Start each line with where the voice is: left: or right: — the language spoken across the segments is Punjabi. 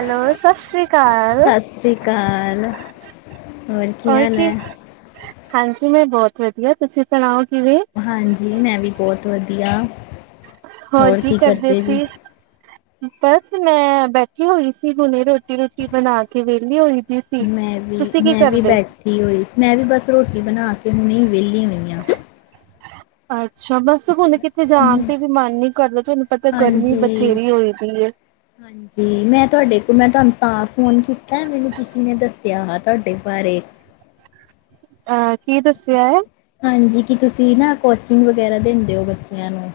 right: ਹੈਲੋ ਸਤਿ ਸ੍ਰੀ ਅਕਾਲ
left: ਸਤਿ ਸ੍ਰੀ ਅਕਾਲ
right: ਹੋਰ ਕੀ ਹਾਂਜੀ ਮੈਂ ਬਹੁਤ ਵਧੀਆ ਤੁਸੀਂ ਸੁਣਾਓ। ਕਿਵੇਂ
left: ਹਾਂਜੀ ਮੈਂ ਵੀ ਬਹੁਤ ਵਧੀਆ।
right: ਹੋਰ ਕੀ ਕਰਦੇ ਸੀ। ਬਸ ਮੈਂ ਬੈਠੀ ਹੋਈ ਸੀ ਹੁਣੇ ਰੋਟੀ ਰੂਟੀ ਬਣਾ ਕੇ ਵਿਹਲੀ ਹੋਈ ਦੀ ਸੀ
left: ਮੈਂ ਵੀ
right: ਤੁਸੀਂ ਕੀ
left: ਮੈਂ ਵੀ
right: ਕਰਦੇ
left: ਬੈਠੀ ਹੋਈ ਮੈਂ ਵੀ ਬਸ ਰੋਟੀ ਬਣਾ ਕੇ ਹੁਣੇ ਵਿਹਲੀ ਹੋਈ ਹਾਂ।
right: [unintelligible] ਅਛਾ ਬਸ ਹੁਣ ਕਿੱਥੇ ਜਾਣ ਤੇ ਵੀ ਮਨ ਨੀ ਕਰਦਾ ਤੁਹਾਨੂੰ ਪਤਾ ਗਰਮੀ ਬਥੇਰੀ ਹੋਈ ਦੀ ਹੈ
left: ਹਾਂਜੀ-ਹਾਂਜੀ ਮੈਂ ਤੁਹਾਡੇ ਕੋ ਮੈਂ ਤੁਹਾਨੂੰ ਤਾਂ ਫੋਨ ਕੀਤਾ ਮੈਨੂੰ ਕਿਸੇ ਨੇ ਦੱਸਿਆ ਤੁਹਾਡੇ ਬਾਰੇ।
right: ਅ ਕੀ ਦੱਸਿਆ ਐ?
left: ਕੀ ਤੁਸੀਂ ਨਾ ਕੋਚਿੰਗ ਵਗੈਰਾ ਦਿੰਦੇ ਹੋ ਬੱਚਿਆਂ ਨੂੰ?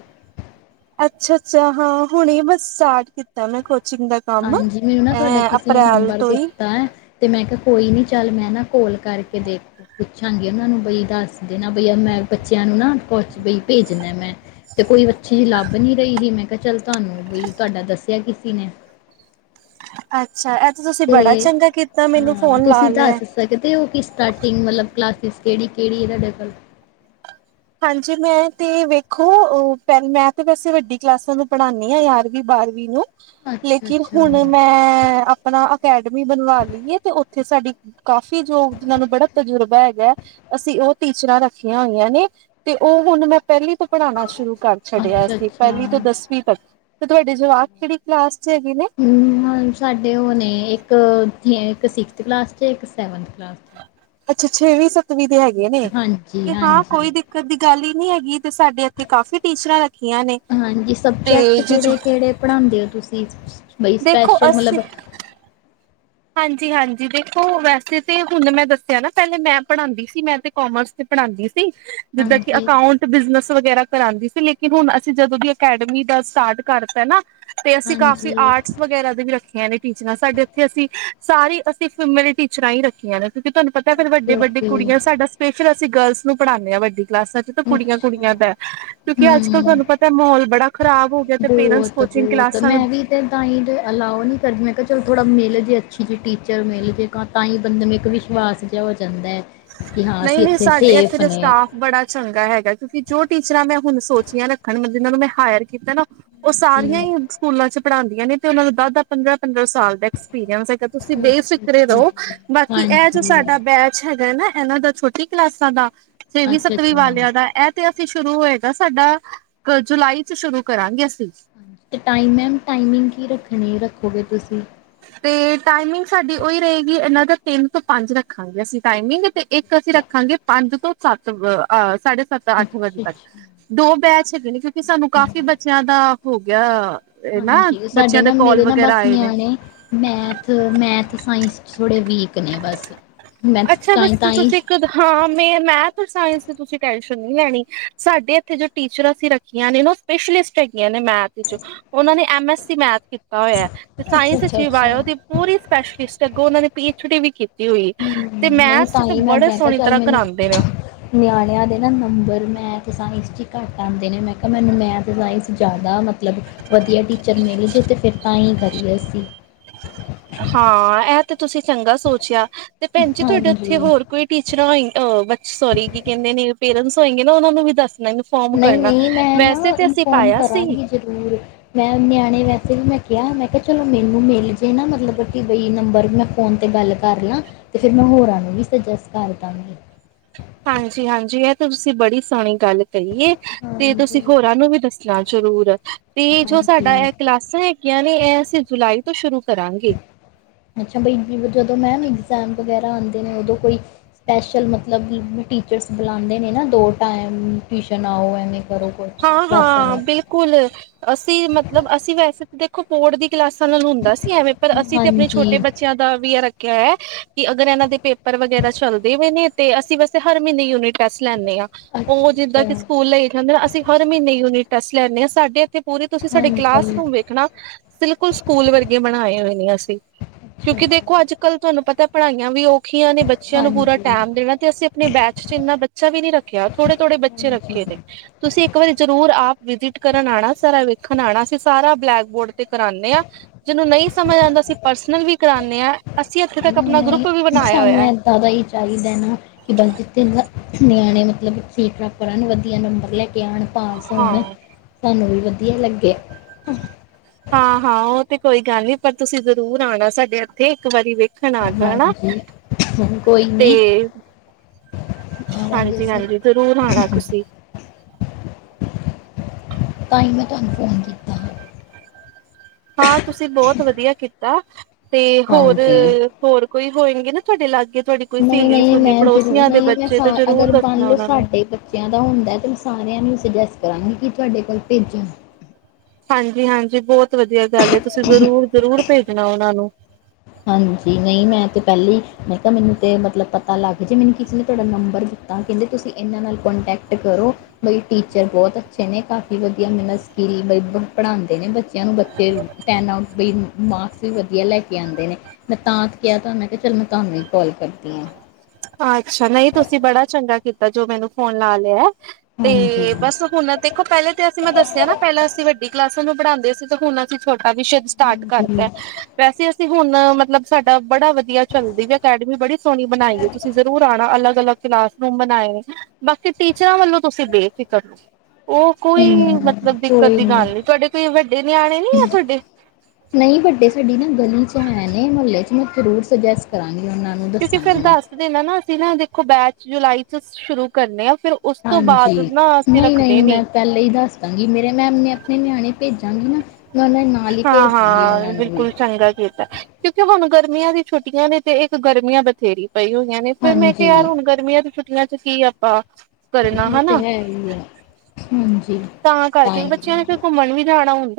right: ਅੱਛਾ-ਅੱਛਾ ਹਾਂ ਹੁਣੇ ਬਸ ਸਟਾਰਟ ਕੀਤਾ ਮੈਂ ਖੁ ਚਿੰਗ ਦਾ ਕੰਮ
left: ਹਾਂਜੀ ਮੈਨੂੰ ਨਾ ਤੁਹਾਡਾ
right: ਇਹ
left: ਕਿਸੇ ਨੇ
right: ਅਪ੍ਰੈਲ
left: ਨੰਬਰ
right: ਤੋਂ ਹੀ।
left: ਦਿੱਤਾ ਹੈ ਤੇ ਮੈਂ ਕਿਹਾ ਕੋਈ ਨੀ ਚੱਲ ਮੈਂ ਨਾ ਕੋਲ ਕਰਕੇ ਦੇ ਪੁੱਛਾਂਗੀ ਉਹਨਾਂ ਨੂੰ ਬਈ ਦੱਸ ਦੇਨਾ ਬਈ ਮੈਂ ਬੱਚਿਆਂ ਨੂੰ ਨਾ ਬਈ ਭੇਜਣਾ ਮੈਂ ਤੇ ਕੋਈ ਅੱਛੀ ਲੱਭ ਨੀ ਰਹੀ ਸੀ ਮੈਂ ਕਿਹਾ ਚੱਲ ਤੁਹਾਨੂੰ ਬਈ ਤੁਹਾਡਾ ਦੱਸਿਆ ਕਿਸੀ ਨੇ।
right: ਅੱ
left: ਤੇ ਹਾਂ
right: ਫੋਨ ਲਾ
left: ਤੁਸੀਂ
right: ਲਿਆ
left: ਦੱਸ ਸਕਦੇ ਹੋ? ਕਿ ਸਟਾਰਟਿੰਗ ਮਤਲਬ ਕਲਾਸਿਸ ਕਿਹੜੀ ਕਿਹੜੀ ਹੈ ਤੁਹਾਡੇ ਕੋਲ?
right: ਹਾਂਜੀ, ਮੈਂ ਤੇ ਵੇਖੋ ਮੈਂ ਤੇ ਵੈਸੇ ਵੱਡੀ ਕਲਾਸਾਂ ਨੂੰ ਪੜ੍ਹਾਨੀ ਆ ਗਿਆਰਵੀਂ ਬਾਰਵੀਂ ਨੂੰ।
left: ਅੱਛਾ
right: ਲੇਕਿਨ
left: ਅੱਛਾ
right: ਹੁਣ ਮੈਂ ਆਪਣਾ ਅਕੈਡਮੀ ਬਣਵਾ ਲਈਏ ਤੇ ਉੱਥੇ ਸਾਡੀ ਕਾਫ਼ੀ ਜੋ ਜਿਹਨਾਂ ਨੂੰ ਬੜਾ ਤਜੁਰਬਾ ਹੈਗਾ ਅਸੀਂ ਉਹ ਟੀਚਰਾਂ ਰੱਖੀਆਂ ਹੋਈਆਂ ਨੇ। ਤੇ ਉਹ ਹੁਣ ਮੈਂ ਪਹਿਲੀ ਤੋਂ ਪੜ੍ਹਾਉਣਾ ਸ਼ੁਰੂ ਕਰ ਛੱਡਿਆ
left: ਅੱਛਾ
right: ਸੀ ਪਹਿਲੀ ਤੋਂ
left: ਅੱਛਾ
right: ਦਸਵੀਂ ਤੱਕ। ਤੇ ਤੁਹਾਡੀੇ ਜਵਾ ਕਿਹੜੀ ਕਲਾਸ ਚ ਹੈਗੇ ਨੇ
left: ਹੂੰ, ਸਾਡੇ ਉਹ ਨੇ ਇੱਕ ਇੱਕ ਸਿਕਸਥ ਕਲਾਸ ਚ ਏ ਇੱਕ ਸੈਵਨਥ ਕਲਾਸ ਚ ਏ।
right: ਅੱਛਾ, ਛੇਵੀ ਸੱਤੀਂ ਦੇ ਹੈਗੇ। ਨੇ
left: ਹਾਂਜੀ
right: ਤੇ ਹਾਂ
left: ਹਾਂਜੀ
right: ਕੋਈ ਦਿੱਕਤ ਦੀ ਗੱਲ ਹੀ, ਨਹੀਂ ਹੈਗੀ। ਤੇ ਸਾਡੇ ਇੱਥੇ ਕਾਫੀ ਟੀਚਰਾਂ ਰੱਖੀਆਂ ਨੇ
left: ਹਾਂਜੀ
right: ਤੇ
left: ਸਬਜੈਕਟ
right: ਜ
left: ਕਿਹੜੇ-ਕਿਹੜੇ ਪੜ੍ਹਾਉਂਦੇ ਹੋ ਤੁਸੀਂ? ਬਈ
right: ਦੇਖੋ
left: ਸਪੈਸ਼ਲ
right: ਅੱਸੀ,
left: ਮਤਲਬ
right: ਹਾਂਜੀ-ਹਾਂਜੀ ਦੇਖੋ ਵੈਸੇ ਤੇ ਹੁਣ ਮੈਂ ਦੱਸਿਆ ਨਾ ਪਹਿਲੇ ਮੈਂ ਪੜ੍ਹਾਂਦੀ ਸੀ ਮੈਂ ਤੇ ਕਾਮਰਸ ਤੇ ਪੜ੍ਹਾਂਦੀ। ਜਿੱਦਾਂ ਕਿ
left: ਹਾਂਜੀ,
right: ਅਕਾਊਂਟ ਬਿਜਨਸ ਵਗੈਰਾ, ਕਰਾਦੀ ਸੀ ਲੇਕਿਨ ਹੁਣ ਅਸੀਂ ਜਦੋਂ ਦੀ ਅਕੈਡਮੀ ਦਾ ਸਟਾਰਟ ਕਰਤਾ ਨਾ, ਤੇ ਅਸੀਂ ਕਾਫੀ
left: ਹਾਂਜੀ
right: ਆਰਟਸ ਵਗੈਰਾ ਦੇ ਵੀ ਰੱਖੀਆਂ ਨੇ ਟੀਚਰ ਸਾਡੇ ਉਥੇ ਅਸੀਂ, ਸਾਰੀ ਅਸੀਂ ਫੀਮੇਲ ਟੀਚਰਾਂ ਹੀ ਰੱਖੀਆਂ ਨੇ, ਕਿਉਂਕਿ ਤੁਹਾਨੁੰ ਪਤਾ ਫੇਰ ਵੱਡ-ਵੱਡੇ
left: ਓਕੇ-ਓਕੇ
right: ਕੁੜੀਆਂ ਸਾਡਾ ਸਪੈਸ਼ਲ ਅਸੀ ਗਰਲਸ ਨੂੰ ਪੜਾਨੇ ਆ ਵੱਡੀ, ਕਲਾਸਾਂ ਚ ਤਾਂ
left: ਅੱਛਾ
right: ਕੁੜੀਆਂ-ਕੁੜੀਆਂ ਦਾ ਕਿਉਂਕਿ ਅੱਜ-ਕੱਲ੍ਹ
left: ਹੂੰ,
right: ਤੁਹਾਨੂੰ ਪਤਾ ਮਾਹੌਲ ਬੜਾ ਖ਼ਰਾਬ ਹੋ ਗਿਆ ਤੇ ਪੇਰੈਂਟਸ ਕੋਚਿੰਗ
left: ਬਹੁਤ-ਬਹੁਤ
right: ਕਲਾਸਾਂ ਨੂੰ
left: ਮੈਂ ਵੀ ਤੇ ਤਾਂ ਹੀ ਅਲਾਓ ਨੀ ਕਰਦੀ ਮੈਂ ਕਿਹਾ ਚਲੋ ਥੋੜਾ ਮਿਲ ਜੇ, ਜੇ ਟੀਚਰ ਮਿਲ ਜਾ ਤਾਂ ਹੀ ਬੰਦੇ ਨੂੰ ਇੱਕ ਵਿਸ਼ਵਾਸ ਜਿਹਾ ਹੋ, ਜਾਂਦਾ ਹੈ ਕਿ ਹਾਂ
right: ਨਹੀਂ-
left: ਅਸੀਂ
right: ਨਹੀਂ
left: ਇੱਥੇ
right: ਸਾਡੇ ਇੱਥੇ
left: ਸੇਫ
right: ਦਾ
left: ਨੇ
right: ਸਟਾਫ ਬੜਾ ਚੰਗਾ ਹੈ। ਕਿਉਂਕਿ ਜੋ ਟੀਚਰਾਂ ਮੈਂ ਹੁਣ ਸੋਚੀਆਂ ਰੱਖਣ ਮੈਂ ਜਿਨਾਂ ਨੂੰ ਮੈਂ ਹਾਇਰ ਕੀਤਾ ਨਾ ਉਹ
left: ਜੀ
right: ਸਾਰੀਆਂ ਹੀ ਸਕੂਲਾਂ ਚ ਪੜ੍ਹਾਦੀਆਂ ਨੇ ਤੇ ਉਹਨਾਂ ਨੂੰ ਦਸ ਦਸ ਪੰਦਰਾਂ ਪੰਦਰਾਂ ਸਾਲ ਦਾ ਐਕਸਪੀਰੀਅੰਸ ਹੈਗਾ ਤੁਸੀਂ ਬੇਫਿਕਰੇ
left: ਅੱਛਾ-ਅੱਛਾ
right: ਰਹੋ
left: ਜੀ
right: ਬਾਕੀ ਇਹ ਜੋ
left: ਹਾਂਜੀ
right: ਸਾਡਾ ਬੈਚ ਹੈਨਾ ਇਹਨਾਂ ਦਾ ਛੋਟੀ ਕਲਾਸਾਂ ਦਾ ਛੇਵੀ ਸੱਤਵੀਂ
left: ਅੱਛਾ-ਅੱਛਾ ਹਾਂਜੀ
right: ਵਾਲਿਆਂ ਦਾ ਇਹ ਤੇ ਸ਼ੁਰੂ ਹੋਏਗਾ ਸਾਡਾ ਜੁਲਾਈ ਚ ਸ਼ੁਰੂ ਕਰਾਂਗੇ ਅਸੀਂ
left: ਹਾਂ ਟੈਮ ਮੈਮ ਟਾਮਿੰਗ ਕੀ ਰੱਖਣੀ ਐ ਹੋਵੇ ਤੁਸੀਂ
right: ਤੇ ਟਾਈਮਿੰਗ ਸਾਡੀ ਉਹੀ ਰਹੇਗੀ, ਇਹਨਾਂ ਦਾ ਤਿੰਨ ਤੋਂ ਪੰਜ ਰੱਖਾਂਗੇਅਸੀਂ ਟਾਈਮਿੰਗ। ਤੇ ਇੱਕ ਅਸੀਂ
left: ਅੱਛਾ-ਅੱਛਾ
right: ਰੱਖਾਂਗੇ ਪੰਜ ਤੋਂ ਸੱਤ ਹ ਸਾਢੇ ਸੱਤ ਅੱਠ ਵਜੇ ਤੱਕ
left: ਅੱਛਾ-ਅੱਛਾ,
right: ਦੋ ਬੈਚ ਹੈਗੇ ਨੇ ਸਾ ਤੇ ਸਾਨੂੰ ਕਾਫੀ ਬੱਚਿਆਂ ਦਾ ਹੋ ਗਿਆ। ਇਹ ਨਾ
left: ਹਾਂਜੀ
right: ਬੱਚਿਆਂ ਦੇ ਕੌਲ ਵਗੈਰਾ ਆਏ ਨੇ।
left: ਮੈਥ-ਮੈਥ, ਸਾਇੰਸ ਥੋੜੇ ਵੀਕ ਨੇ ਬਸ ਮੈਥ
right: ਅੱਛਾ ਬਸ
left: ਤਾਂਹੀਂ- ਤਾਂਹੀ
right: ਤੁਸੀਂ ਇੱਕ ਹਾਂ ਮੈਂ ਮੈਥ ਸਾਇੰਸ ਦੀ ਤੁਸੀਂ ਟੈਸ਼ਨ ਨਹੀਂ ਲੈਣੀ ਸਾਡੇ ਇੱਥੇ ਜੋ ਟੀਚਰ ਅਸੀਂ ਰੱਖੀਆਂ ਨੇ ਨਾ ਸਪੈਸ਼ਲਿਸਟ ਹੈਗੀਆਂ ਨੇ ਮੈਥ ਵਿਚ ਉਹਨਾਂ ਨੇ ਐਮ ਐਸ ਸੀ ਮੈਥ ਕੀਤੀ। ਕੀਤਾ ਹੋਇਆ ਤੇ ਸਾਇੰਸ ਵਿਚ ਵੀ
left: ਅੱਛਾ-ਅੱਛਾ-ਅੱਛਾ।
right: ਬਾਇਓ ਦੀ
left: ਹੂੰ,
right: ਪੂਰੀ ਸਪੈਸ਼ਲਿਸਟ ਅਗੋਂ ਉਹਨਾਂ ਨੇ ਛੁਟੀ ਵੀ ਕੀ
left: ਹੂੰ ਨਹੀਂ ਤਾਂ ਹੀ ਮੈਂ ਬੈਂ ਕਿਹਾ
right: ਸੋਹਣੀ
left: ਚੱਲ
right: ਤਰ੍ਹਾਂ
left: ਮੈਨੂੰ
right: ਕਰਾਉਂਦੇ ਨੇ
left: ਨਿਆਣਿਆਂ ਦੇ ਨਾ ਨੰਬਰ ਮੈਥ ਸਾਇੰਸ ਚ ਈ ਘੱਟ ਆਂਦੇ ਨੇ ਮੈਂ ਕਿਹਾ ਮੈਨੂੰ ਮੈਥ ਸਾਇੰਸ ਜ਼ਿਆਦਾ ਮਤਲਬ ਵਧੀਆ ਟੀਚਰ ਮਿਲੇ ਜੇ ਤਾਂ ਫਿਰ ਤਾਂ ਹੀ ਕਰੀਏ ਅਸੀਂ
right: ਹਾਂ ਇਹ ਤੇ ਤੁਸੀਂ ਚੰਗਾ ਸੋਚਿਆ। ਤੇ ਭੈਣ ਜੀ ਤੁਹਾਡੇ ਉੱਥੇ
left: ਹਾਂਜੀ।
right: ਹੋਰ ਕੋਈ ਟੀਚਰਾਂ ਹੋਈ ਬ ਸੋਰੀ ਕੀ ਕਹਿੰਦੇ ਨੇ ਪੇਰੈਂਟਸ ਹੋਏ ਨੇ ਨਾ ਉਹਨਾਂ ਨੂੰ ਵੀ ਦੱਸ
left: ਨਹੀਂ-ਨਹੀਂ ਮੈਂ ਨਾ ਇਨਫੋਮ
right: ਪਾਇਆ ਸੀ
left: ਕਰਾਂਗੀ ਜਰੂਰ ਮੈਂ ਨਿਆਣੇ ਵੈਸੇ ਵੀ ਮੈਂ ਕਿਹਾ ਮੈਂ ਕਿਹਾ ਚਲੋ ਮੈਨੂੰ ਮਿਲ ਜੇ ਨਾ ਮਤਲਬ ਕਿ ਬਈ ਨੰਬਰ ਮੈਂ ਫ਼ੋਨ ਤੇ ਗੱਲ ਕਰ ਲਾਂ ਅਤੇ ਫਿਰ ਮੈਂ ਹੋਰਾਂ ਨੂੰ ਵੀ ਸੁਜੈਸਟ ਕਰ ਦਾਂਗੀ।
right: ਹਾਂਜੀ- ਹਾਂਜੀ ਇਹ ਤਾਂ ਤੁਸੀਂ ਬੜੀ ਸੋਹਣੀ ਗੱਲ ਕਹੀਏ ਤੇ
left: ਹਾਂਜੀ
right: ਤੁਸੀਂ ਹੋਰਾਂ ਨੂੰ ਵੀ ਦੱਸਣਾ ਜ਼ਰੂਰ ਤੇ ਜੋ ਸਾਡਾ
left: ਹਾਂਜੀ
right: ਇਹ ਕਲਾਸਾਂ ਹੈਗੀਆਂ ਇਹ ਅਸੀਂ ਜੁਲਾਈ ਤੋਂ ਸ਼ੁਰੂ ਕਰਾਂਗੇ।
left: ਅੱਛਾ ਬਈ ਜ ਜਦੋਂ ਮੈਮ ਇਗਜ਼ਾਮ ਵਗੈਰਾ ਆਉਂਦੇ ਉਦੋਂ ਕੋਈ ਸਪੈਸ਼ਲ ਮਤਲਬ ਟੀਚਰਸ ਬੁਲਾਦੇ ਨੇ ਨਾ ਦੋ ਟਾਈਮ ਟਿਊਸ਼ਨ ਆਓ ਐਵੇਂ ਕਰੋ ਕੁਛ
right: ਹਾਂ,
left: ਕਲਾਸਾਂ
right: ਹਾਂ
left: ਦਾ
right: ਬਿਲਕੁਲ ਅਸੀਂ ਮਤਲਬ ਅਸੀਂ ਵੈਸੇ ਦੇਖੋ ਬੋਰੜ ਦੀ ਕਲਾਸਾਂ ਨਾਲ ਹੁੰਦਾ ਸੀ ਐਵੇਂ ਪਰ ਅਸੀਂ ਤੇ ਆਪਣੇ
left: ਹਾਂਜੀ
right: ਛੋਟੇ ਬੱਚਿਆਂ ਦਾ ਵੀ ਹੈ ਕਿ ਅਗਰ ਇਹਨਾਂ ਦੇ ਪੇਪਰ ਵਗੈਰਾ ਚੱਲਦੇ ਹੋਏ ਨੇ ਤੇ ਅਸੀਂ ਵੈਸੇ ਹਰ ਮਹੀਨੇ ਯੂਨਿਟ ਟੈਸਟ ਲੈਂਦੇ ਹਾਂ। ਉਹ
left: ਅੱਛਾ
right: ਜਿੱਦਾਂ ਕਿ
left: ਅੱਛਾ
right: ਸਕੂਲ ਲਈ ਜਾਂਦੇ ਨਾ ਅਸੀਂ ਮਹੀਨੇ ਯੂਨਿਟ ਟੈਸ ਲੈਂਦੇ ਆ ਸਾਡੇ ਇੱਥੇ ਪੂਰੀ ਤੁਸੀਂ ਸਾਡੇ
left: ਹਾਂਜੀ
right: ਕਲਾਸਰੂਮ ਵੇਖਣਾ ਬਿਲਕੁਲ ਸਕੂਲ ਵਰਗੇ ਬਣਾਏ ਹੋਏ ਨੇ ਅਸੀਂ,
left: ਅੱਛਾ
right: ਕਿਉਂਕਿ ਦੇਖੋ ਅੱਜ
left: ਅੱਛਾ
right: ਕੱਲ ਤੁਹਾਨੂੰ ਪਤਾ, ਪੜ੍ਹਾਈਆਂ ਵੀ ਉਹ ਰੱਖੀਆਂ ਨੇ ਬੱਚਿਆਂ ਨੂੰ ਪੂਰਾ
left: ਹਾਂਜੀ
right: ਟੈਮ ਦੇਣਾ ਤੇ ਅਸੀਂ ਆਪਣੇ ਬੈਚ ਚ ਇੰਨਾ ਬੱਚਾ ਵੀ ਨੀ ਰੱਖਿਆ ਥੋੜੇ ਥੋੜੇ ਬੱਚੇ
left: ਹਾਂਜੀ
right: ਰੱਖੇ ਨੇ ਤੁਸੀਂ ਜ਼ਰੂਰ ਆਪ ਵਿਜਿਟ ਕਰਨ ਆਉਣਾ ਸਾਰਾ ਵੇਖਣ ਆਉਣਾ ਅਸੀਂ ਸਾਰਾ ਬਲੈਕ ਬੋਰਡ ਤੇ ਕਰਾਦੇ ਹਾਂ ਜਿਨੂੰ ਨਹੀਂ ਸਮਝ ਆਉਂਦਾ ਅਸੀਂ ਪਰਸਨਲ ਵੀ ਕਰਾਦੇ ਹਾਂ। ਅਸੀਂ ਇੱਥੇ ਤੱਕ ਆਪਣਾ ਗਰੁੱਪ ਵੀ ਬਣਾਇਆ
left: ਸਾਨੂੰ
right: ਹੋਇਆ
left: ਇਦਾਂ ਹੀ ਚਾਹੀਦਾ ਨਾ ਕਿ ਬ ਜਿੱਥੇ ਨਿਆਣੇ ਮਤਲਬ ਕੀ ਪ੍ਰੋਪਰਾਂ ਨੂੰ ਵਧੀਆ ਨੰਬਰ ਲੈ ਕੇ [unintelligible] ਣ ਪਾਸ
right: ਹਾਂ
left: ਹੋਣ ਸਾਨੂੰ ਵੀ ਵਧੀਆ ਲੱਗਿਆ
right: ਹਾਂ ਹਾਂ ਉਹ ਤੇ ਕੋਈ ਗੱਲ ਨੀ ਪਰ ਤੁਸੀਂ ਜ਼ਰੂਰ ਆਉਣਾ ਸਾਡੇ ਇੱਥੇ ਇੱਕ ਵਾਰੀ ਵੇਖ ਦੇਖਣ ਆ ਜਾਣਾ,
left: ਹਾਂਜੀ ਕੋਈ
right: ਤੇ
left: ਨਹੀਂ ਆਵਾਂਗੇ
right: ਹਾਂਜੀ
left: ਅਸੀਂ
right: ਹਾਂਜੀ ਜ਼ਰੂਰ ਆਣਾ ਤੁਸੀਂ।
left: ਤਾਂ ਹੀ ਮੈਂ ਤੁਹਾਨੂੰ ਫੋਨ ਕੀਤਾ,
right: ਹਾਂ ਤੁਸੀਂ ਬਹੁਤ ਵਧੀਆ ਕੀਤਾ। ਤੇ ਹੋਰ
left: ਹਾਂਜੀ
right: ਹੋਰ, ਕੋਈ ਹੋਏਗੀ ਨਾ ਤੁਹਾਡੇ ਲਾਗੇ ਤੁਹਾਡੀ ਕੋਈ
left: ਨਹੀਂ
right: ਸਹੇਲੀ
left: -ਨਹੀਂ
right: ਸਹੂਲੀ
left: ਮੈਂ ਜ਼ਰੂਰ
right: ਪੜੋਸੀਆਂ ਦੇ
left: ਨਹੀਂ ਮੈਂ
right: ਬੱਚੇ ਤੇ
left: ਸਾਰੇ
right: ਜ਼ਰੂਰ
left: ਅਗਰ ਮੰਨ
right: ਦੱਸਣਾ
left: ਲਓ
right: ਉਹਨਾਂ ਨੂੰ
left: ਸਾਡੇ ਬੱਚਿਆਂ ਦਾ ਹੁੰਦਾ ਤੇ ਸਾਰਿਆਂ ਨੂੰ, ਮੈਂ ਜਸ ਕਰਾਂਗੇ ਕਿ ਤੁਹਾਡੇ ਕੋਲ ਭੇਜੋ-
right: ਹਾਂਜੀ- ਹਾਂਜੀ ਬਹੁਤ ਵਧੀਆ। ਲੱਗਿਆ ਤੁਸੀਂ ਜ਼ਰੂਰ ਜ਼ਰੂਰ ਭੇਜਣਾ ਉਹਨਾਂ ਨੂੰ।
left: ਹਾਂਜੀ ਨਹੀਂ ਮੈਂ ਤੇ ਪਹਿਲੀ ਮੈਂ ਕਿਹਾ ਮੈਨੂੰ ਤੇ ਮਤਲਬ ਪਤਾ ਲੱਗ ਜੇ ਮੈਨੂੰ ਕਿਸੇ ਨੇ ਤੁਹਾਡਾ ਨੰਬਰ ਦਿੱਤਾ ਕਹਿੰਦੇ ਤੁਸੀਂ ਇਹਨਾਂ ਨਾਲ ਕੰਟੈਕਟ ਕਰੋ ਬਈ ਟੀਚਰ ਬਹੁਤ ਅੱਛੇ ਨੇ ਕਾਫੀ ਵਧੀਆ ਮੈਨੂੰ ਸਕੀਲ ਵੀ ਬਣਾਉਂਦੇ ਨੇ ਬੱਚਿਆਂ ਨੂੰ ਬੱਚੇ ਤਿੰਨ ਆਊਟ ਬਈ ਮਾਰਕਸ ਵੀ ਵਧੀਆ ਲੈ ਕੇ ਆਂਦੇ ਨੇ। ਮੈਂ ਤਾਂ ਕਿਹਾ ਤਾਂ ਕਿਹਾ ਚੱਲ ਮੈਂ ਤੁਹਾਨੂੰ ਹੀ ਕੋਲ ਕਰਦੀ ਹਾਂ।
right: ਹਾਂ ਅੱਛਾ ਨਹੀਂ ਤੁਸੀਂ ਬੜਾ ਚੰਗਾ ਕੀਤਾ ਜੋ ਮੈਨੂੰ ਫੋਨ ਲਾ ਲਿਆ,
left: ਹਾਂਜੀ
right: ਤੇ ਬਸ ਹੁਣ ਦੇਖੋ ਪਹਿਲੇ ਤੇ ਅਸੀਂ ਮੈਂ ਦੱਸਿਆ ਨਾ ਪਹਿਲਾਂ ਅਸੀਂ ਵੱਡੀ ਕਲਾਸ, ਨੂੰ ਪੜ੍ਹਾਂਦੇ ਸੀ ਤੇ ਹੁਣ ਅਸੀਂ ਛੋਟਿਆ ਕਾਫੀ ਵਿਸ਼ਦ ਸਟਾਰਟ
left: ਹਾਂਜੀ
right: ਕਰਤਾ ਹੈ ਵੈਸੇ ਹੁਣ ਮਤਲਬ ਸਾਡਾ ਬੜਾ ਵਧੀਆ ਚੱਲਦੀ ਵੀ ਅਕੈਡਮੀ ਬੜੀ ਸੋਹਣੀ ਬਣਾਈ। ਆਉਣਾ ਅਲੱਗ ਅਲੱਗ ਕਲਾਸਰੂਮ ਬਣਾਏ ਨੇ ਬਾਕੀ ਟੀਚਰਾਂ ਵੱਲੋਂ ਤੁਸੀਂ ਬੇਫਿਕਰ ਰਹੋ, ਉਹ ਕੋਈ
left: ਹਮ
right: ਮਤਲਬ ਦਿੱਕਤ
left: ਕੋਈ
right: ਦੀ
left: ਨਹੀਂ
right: ਗੱਲ ਨੀ ਤੁਹਾਡੇ ਕੋਈ ਵੱਡੇ ਨਿਆਣੇ ਨੀ ਆ ਤੁਹਾਡੇ,
left: ਨਹੀਂ ਹੂੰ। ਜ਼ਰੂਰ ਸੁਜੈਸਟ ਕਰਾਂਗੀ, ਉਹਨਾਂ ਨੂੰ
right: ਕਿਉਂਕਿ
left: ਦੱਸਾਂਗੀ
right: ਫੇਰ
left: ।ਮੈਂ
right: ਦੱਸ ਦੇਣਾ ਨਾ ਅਸੀਂ ਨਾ ਦੇਖੋ ਬੈਚ ਜੁਲਾਈ ਤੋਂ ਸ਼ੁਰੂ ਕਰਨੇ ਆ ਫਿਰ ਉਸ ਤੋਂ
left: ਹਾਂਜੀ
right: ਬਾਅਦ ਨਾ ਅਸੀਂ
left: ਨਹੀਂ -ਨਹੀਂ
right: ਰੱਖਦੇ ਨੀ
left: ਮੈਂ ਪਹਿਲਾਂ ਹੀ ਦੱਸ ਦਾਂਗੀ। ਮੇਰੇ ਮੈਮ ਨੇ ਆਪਣੇ ਨਿਆਣੇ ਭੇਜਾਂਗੀ। ਨਾ ਮੈਂ ਉਹਨਾਂ ਨਾਲ ਹੀ
right: ਹਾਂ
left: ਭੇਜ ਦਾਂਗੀ ਉਹਨਾਂ
right: ਹਾਂ
left: ਨੂੰ ਵੀ
right: ਬਿਲਕੁਲ ਚੰਗਾ ਕੀਤਾ ਕਿਉਂਕਿ ਹੁਣ ਗਰਮੀਆਂ ਦੀ ਛੁੱਟੀਆਂ ਨੇ ਤੇ ਇੱਕ ਗਰਮੀਆਂ ਬਥੇਰੀ ਪਈ ਹੋਈਆਂ ਨੇ ਫਿਰ ਮੈਂ
left: ਹਾਂਜੀ
right: ਕਿਹਾ -ਯਾਰ ਹੁਣ ਗਰਮੀਆਂ ਚ, ਮੈਂ ਕਿਹਾ ਕੀ ਆਪਾਂ ਕਰਨਾ
left: ਉਹ ਤੇ
right: ਹਨਾ
left: ਹੈ। ਹੀ ਆ ਹਾਂਜੀ।
right: ਤਾਂ ਕਰਕੇ ਬੱਚਿਆਂ ਨੇ ਫਿਰ ਘੁੰਮਣ ਵੀ ਜਾਣਾ ਹੁੰਦਾ।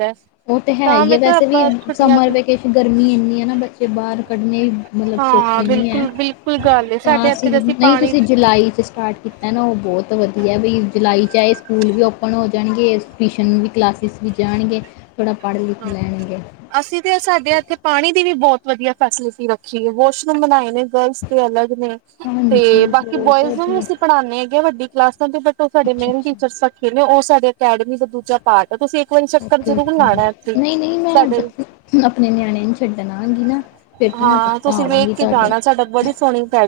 left: ਉਹ ਤੇ ਹੈ
right: ਤਾਂ
left: ਹੀ ਹੈ
right: ਮੈਂ ਕਿਹਾ
left: ਵੈਸੇ ਵੀ
right: ਆਪਾਂ ਛੁੱਟੀਆਂ
left: ਸਮਰ
right: ਚ
left: ਵਿਕੇਸ਼ਨ ਗਰਮੀ ਇੰਨੀ ਹੈ। ਨਾ ਬੱਚੇ ਬਾਹਰ ਕੱਢਣੇ ਮਤਲਬ
right: ਹਾਂ
left: ਸੌਖੇ ਨਹੀਂ ਹੈ।
right: ਬਿਲਕੁਲ ਬਿਲਕੁਲ ਗੱਲ
left: ਤਾਂ
right: ਸਾਡੇ ਇੱਥੇ
left: ਅਸੀਂ ਨਹੀਂ
right: ਪਾਣੀ
left: ਤੁਸੀਂ ਜੁਲਾਈ 'ਚ ਸਟਾਰਟ ਕੀਤਾ। ਨਾ ਉਹ ਬਹੁਤ ਬਹੁਤ ਵਧੀਆ ਵੀ ਜੁਲਾਈ 'ਚ ਚਾਹੇ ਸਕੂਲ ਵੀ ਓਪਨ ਹੋ ਜਾਣਗੇ। ਟਿਊਸ਼ਨ ਵੀ ਕਲਾਸਿਸ ਵੀ ਜਾਣਗੇ। ਥੋੜ੍ਹਾ ਪੜ੍ਹ- ਲਿਖ
right: ਹਾਂ
left: ਲੈਣਗੇ।
right: ਅਸੀਂ ਤੇ ਸਾਡੇ ਇੱਥੇ ਪਾਣੀ ਦੀ ਵੀ ਬਹੁਤ ਵਧੀਆ ਫੈਸਿਲਿਟੀ ਰੱਖੀ ਹੈ। ਵਾਸ਼ਰੂਮ ਬਣਾਏ ਨੇ ਗਰਲਸ ਤੇ ਅਲੱਗ ਨੇ ਤੇ
left: ਹਾਂਜੀ
right: ਬਾਕੀ
left: ਬਹੁਤ
right: ਬੋਇਜ਼ ਨੂੰ ਵੀ
left: ਵਧੀਆ
right: ਅਸੀਂ ਪੜ੍ਹਾਦੇ ਹੈਗੇ। ਵੱਡੀ ਕਲਾਸ ਬਟ ਉਹ ਸਾਡੇ
left: ਅੱਛਾ
right: ਮੇਨ
left: ਅੱਛਾ
right: ਟੀਚਰਸ ਰਖੇ ਨੇ ਓਸ ਸਾਡੇ ਅਕੈਡਮੀ ਦਾ ਦੂਜਾ ਪਾਰਟ ਤੇ ਤੁਸੀਂ ਇੱਕ ਵਾਰੀ ਚੱਕਰ
left: ਓਕੇ
right: ਜਰੂਰ
left: ਓਕੇ
right: ਲਾਉਣਾ ਐ।
left: ਨਹੀਂ -ਨਹੀਂ ਮੈਂ ਹੋਣ ਆਪਣੇ ਨਿਆਣਿਆਂ ਨੂੰ ਛੱਡਣ ਆਂਵਾਗੀ। ਨਾ ਫਿਰ ਤੇ ਮੈਂ
right: ਹਾਂ
left: ਪੱਕਾ ਆਵਾਂਗੀ। ਤੁਹਾਡੇ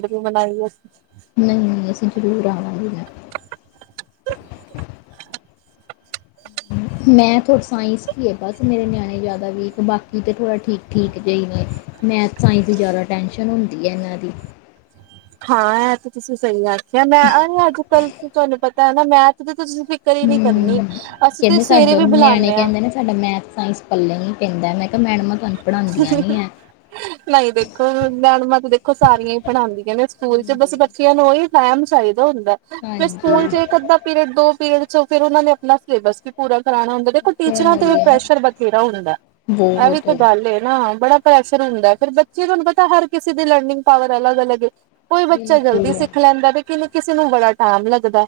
right: ਰੀ ਬਨਾਈ। ਅਸੀ
left: ਨਹੀਂ- ਨਹੀਂ ਅਸੀਂ ਜ਼ਰੂਰ ਆਉਣਾ ਹੀ ਹੈ। ਮੈਥ ਹੋਰ ਸਾਈੰਸ ਹੀ ਹੈ। ਬਸ ਮੇਰੇ ਨਿਆਣੇ ਜ਼ਿਆਦਾ ਵੀਕ ਬਾਕੀ ਤਾਂ ਥੋੜਾ ਠੀਕ- ਠੀਕ ਜੇ ਹੀ ਨੇ ।ਮੈਥ ਸਾਈੰਸ ਦੀ ਜ਼ਿਆਦਾ ਟੈਂਸ਼ਨ ਹੁੰਦੀ ਹੈ। ਇਹਨਾਂ ਦੀ
right: ਹਾਂ, ਇਹ ਤੇ ਤੁਸੀ ਸਹੀ ਗੱਲ ਜਾਂ ਮੈਂ ਅਰੇ ਅੱਜ ਕੱਲ ਤੁਹਾਨੂੰ ਪਤ ਮੈ ਤਾਂ ਦਾ ਮੈਥ ਦ
left: ਹਮ। ਕਹਿੰਦੇ
right: ਸਵੇਰੇ
left: ਸਾਡੇ
right: ਵੀ
left: ਨਿਆਣੇ
right: ਬੁਲਾਉਂਦੇ ਹਾਂ
left: ਕਹਿੰਦੇ ਨੇ ਸਾਡਾ ਮੈਥ, ਸਾਇੰਸ ਪੱਲੇ ਨੀ ਪੈਂਦਾ। ਮੈਂ ਕਿਹਾ ਮੈਡਮਾਂ ਤੁਹਾਨੂੰ ਪੜ੍ਹਾਉਂਦੀਆਂ ਨਹੀਂ ਹੈ
right: ਨਹੀਂ, ਦੇਖੋ ਮੈਡਮਾਂ ਤੇ ਦੇਖੋ ਸਾਰੀਆਂ ਹੀ ਪੜ੍ਹਾਉਂਦੀਆਂ ਨੇ ਸਕੂਲ ਚ ਬਸ
left: ਹਾਂਜੀ
right: ਬੱਚਿਆਂ ਨੂੰ ਓਹੀ ਟੈਮ ਚਾਈ ਹੁੰਦਾ। ਫਿਰ
left: ਹਾਂਜੀ
right: ਸਕੂਲ ਚ ਇੱਕ ਅੱਧਾ ਪੀਰੀਅਡ ਦੋ ਪੀਰੀਅਡ ਸੋ ਫੇਰ ਉਹਨਾਂ ਨੇ ਆਪਣਾ ਸਿਲੇਬਸ ਵੀ ਪੂਰਾ ਕਰਾਉਣਾ ਹੁੰਦਾ। ਦੇਖੋ
left: ਉਹ ਤਾਂ
right: ਟੀਚਰਾਂ
left: ਹੈ
right: ਤੇ ਵੀ
left: ਹੀ ਆ
right: ਪ੍ਰੈਸ਼ਰ ਬਥੇਰਾ ਹੁੰਦਾ। ਇਹ ਵੀ
left: ਬਹੁਤ
right: ਤੇ ਗੱਲ ਏ ਨਾ ਬੜਾ ਪ੍ਰੈਸ਼ਰ ਹੁੰਦਾ ਹੈ ਫਿਰ ਬੱਚੇ ਤੁਹਾਨੂੰ ਪਤਾ ਹਰ ਕਿਸੇ ਦੀ ਲਰਨਿੰਗ ਪਾਵਰ ਅਲੱਗ ਅਲੱਗ ਏ ਕੋਈ ਬੱਚਾ ਜਲਦੀ
left: ਬਿਲਕੁਲ
right: ਸਿੱਖ ਲੈਂਦਾ ਤੇ ਕਿਨ ਕਿਸੇ ਨੂੰ ਬੜਾ ਟੈਮ ਲੱਗਦਾ ਐ।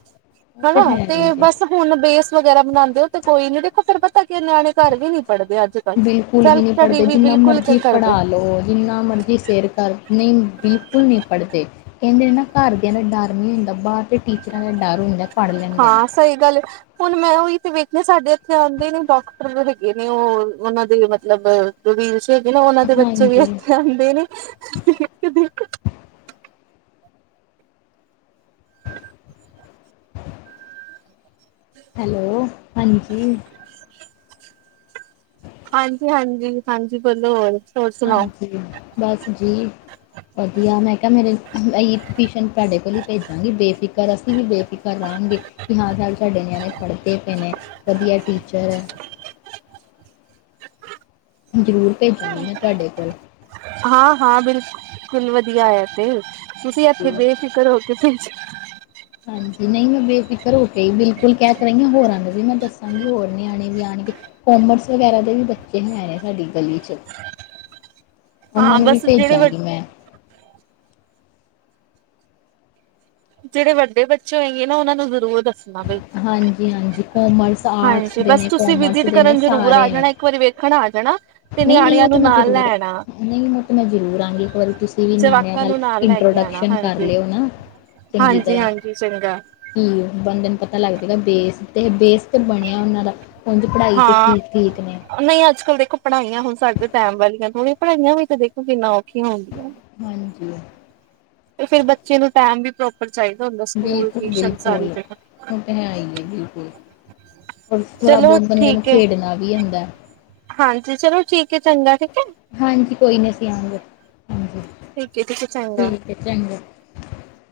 left: ਉਹ
right: ਹਨਾ
left: ਹੈ ਹੀ
right: ਤੇ
left: ਜੇ
right: ਬਸ ਹੁਣ ਬੇਸ ਵਗੈਰਾ ਬਣਾਉਂਦੇ ਹੋ ਤੇ ਕੋਈ ਨੀ ਤੇ [unintelligible] ਤਾਂ ਕਿ ਨਿਆਣੇ ਘਰ ਵੀ ਨੀ ਪੜ੍ਹਦੇ ਅੱਜ ਕੱਲ
left: ਲ ਵੀ ਨਹੀਂ ਪੜ੍ਹਦੇ ਜਿੰਨਾ ਮਰਜ਼ੀ ਪੜ੍ਹਾ ਲਓ ਜਿੰਨਾ ਮਰਜ਼ੀ ਸਿਰ ਕਰ ਨਹੀਂ ਬਿਲਕੁਲ ਨਹੀਂ ਪੜ੍ਹਦੇ। ਕਹਿੰਦੇ ਨੇ ਨਾ ਘਰਦਿਆਂ ਦਾ ਡਰ ਨੀ ਹੁੰਦਾ ਬਾਹਰ ਅਤੇ ਟੀਚਰਾਂ ਦਾ ਡਰ ਹੁੰਦਾ ਪੜ੍ਹ ਲੈਂਦੇ ਨੇ।
right: ਹਾਂ ਸਹੀ ਗੱਲ ਏ। ਹੁਣ ਮੈਂ ਉਹੀ ਤੇ ਵੇਖਨਾ ਸਾਡੇ ਇੱਥੇ ਆਉਂਦੇ ਨੇ ਡਾਕਟਰ ਹੈਗੇ ਨੇ ਉਹ ਉਹਨਾਂ ਦੇ ਮਤਲਬ ਜਿਹੜੀ ਤਦੀ ਨਾ ਉਹਨਾਂ ਦੇ ਬੱਚੇ ਵੀ
left: ਹਾਂਜੀ
right: ਇੱਥੇ ਆਉਂਦੇ ਨੇ
left: ਹੈਲੋ ਹਾਂਜੀ।
right: [inaudible] ਹਾਂਜੀ ਹਾਂਜੀ ਹਾਂਜੀ ਬੋਲੋ ਹੋਰ ਹੋਰ ਸੁਣਾਓ
left: ਹਾਂਜੀ ਬਸ ਜੀ ਵਧੀਆ ਮੈਂ ਕਿਹਾ ਮੇਰੇ ਈ ਟਿਊਸ਼ਨ ਤੁਹਾਡੇ ਕੋਲ ਹੀ ਭੇਜਾਂਗੀ ਬੇਫਿਕਰ ਅਸੀਂ ਵੀ ਬੇਫਿਕਰ ਰਹਾਂਗੇ ਕਿ ਹਾਂ ਸਰ ਤੁਹਾਡੇ ਨਿਆਣੇ ਪੜ੍ਹਦੇ ਪਏ ਨੇ ਵਧੀਆ ਟੀਚਰ ਹੈ। ਜ਼ਰੂਰ ਭੇਜਾਂਗੀ ਮੈਂ ਤੁਹਾਡੇ ਕੋਲ
right: ਹਾਂ ਹਾਂ ਬਿਲਕੁਲ। ਸਕੂਲ ਦੀ ਆਇਆ ਤੇ ਤੁਸੀਂ ਇੱਥੇ
left: ਹਾਂਜੀ
right: ਬੇਫਿਕਰ ਹੋ ਕੇ
left: ਹਾਂਜੀ ਨਹੀਂ ਮੈਂ ਬੇਫਿਕਰ ਹੋ ਕੇ ਹੀ ਬਿਲਕੁਲ ਕਹਿ ਕਰ ਰਹੀ ਹਾਂ ਹੋਰਾਂ ਦੇ ਵੀ ਮੈਂ ਦੱਸਾਂਗੀ ਹੋਰ ਨਿਆਣੇ ਵੀ ਯਾਨ ਕਿ ਕੋਮਰਸ ਵਗੈਰਾ ਦੇ ਵੀ ਬੱਚੇ ਹੈ ਨੇ ਸਾਡੀ ਗਲੀ ਚ ਉਹਨਾਂ
right: ਹਾਂ
left: ਨੂੰ ਵੀ
right: ਬਸ ਜਿਹੜੇ ਵ
left: ਭੇਜਾਂਗੀ ਮੈਂ
right: ਜਿਹੜੇ ਵੱਡੇ ਬੱਚੇ ਹੋਏਗੇ ਨਾ ਉਹਨਾ ਨੂੰ ਜ਼ਰੂਰ
left: ਹਾਂਜੀ ਹਾਂਜੀ ਕੋਮਰਸ ਆਰਟਸ
right: ਹਾਂਜੀ
left: ਦੇ
right: ਬਸ
left: ਨੇ
right: ਤੁਸੀਂ
left: ਕੋਮਰਸ
right: ਵਿਜਿਟ
left: ਦੇ ਨੇ
right: ਕਰਨ ਜਰੂਰ ਆ
left: ਸਾਰੇ ਨੇ
right: ਜਾਣਾ ਇੱਕ ਵਾਰੀ ਵੇਖਣ ਆ ਜਾਣਾ ਤੇ
left: ਨਹੀਂ ਨਹੀਂ
right: ਨਿਆਣਿਆਂ
left: ਉਹ ਤੇ
right: ਨੂੰ
left: ਮੈਂ
right: ਨਾਲ
left: ਜ਼ਰੂਰ
right: ਲੈਣਾ
left: ਨਹੀਂ ਉਹ ਤੇ ਮੈਂ ਜ਼ਰੂਰ ਆਾਂਗੀ ਇੱਕ ਵਾਰੀ ਤੁਸੀਂ ਵੀ ਨਿਆਣਿਆਂ
right: ਜਵਾਕਾਂ
left: ਨਾਲ
right: ਨੂੰ ਲੈ ਕੇ ਆਣਾ
left: ਇੰਟਰੋਡਕਸ਼ਨ ਕਰ
right: ਹਾਂਜੀ,
left: ਲਿਓ ਨਾ ਤੇ
right: ਹਾਂਜੀ, ਹਾਂਜੀ ਚੰਗਾ
left: ਕੀ ਬੰਦੇ ਨੂੰ ਪਤਾ ਲੱਗਦਾਗਾ ਬੇਸ ਤੇ ਬੇਸ ਤੇ ਬਣਿਆ ਉਹਨਾਂ ਦਾ ਉਝ ਪੜ੍ਹਾਈ ਚ
right: ਹਾਂ
left: ਠੀਕ ਠੀਕ ਨੇ
right: ਨਹੀਂ ਅੱਜ ਕੱਲ ਦੇਖੋ ਪੜ੍ਹਾਈਆਂ ਹੁਣ ਸਾਡੇ ਟਾਈਮ ਵਾਲੀਆਂ ਥੋੜੀਆਂ ਪੜ੍ਹਾਈਆਂ ਵੀ ਤਾਂ ਦੇਖੋ ਕਿੰਨਾ ਔਖੀਆ ਹੁਣ
left: ਹਾਂਜੀ
right: ਤੇ ਫ਼ਿਰ ਬੱਚੇ ਨੂੰ ਟੈਮ ਵੀ ਪ੍ਰੋਪਰ ਚਾਹੀਦਾ ਹੁੰਦਾ ਸਕੂਲ,
left: ਬਿਲਕੁਲ
right: ਟੂਈਸ਼ਨ ਸਾਰੀ
left: ਬਿਲਕੁਲ
right: ਜੰਗਾਂ,
left: ਉਹ ਤਾਂ ਹੈ ਹੀ ਹੈ ਬਿਲਕੁਲ ਔਰ ਥੋੜ੍ਹਾ
right: ਚਲੋ
left: ਬਹੁਤ ਬੰਦੇ ਨੂੰ
right: ਠੀਕ ਹੈ
left: ਖੇਡਣਾ ਵੀ ਹੁੰਦਾ
right: ਹਾਂਜੀ, ਚਲੋ ਠੀਕ ਹੈ ਚੰਗਾ ਠੀਕ ਹੈ।
left: ਹਾਂਜੀ ਕੋਈ ਨਹੀਂ ਸੀ ਆਉਂਗੇ। ਹਾਂਜੀ
right: ਠੀਕ ਹੈ, ਠੀਕ ਹੈ ਚੰਗਾ।
left: ਠੀਕ ਹੈ ਚੰਗਾ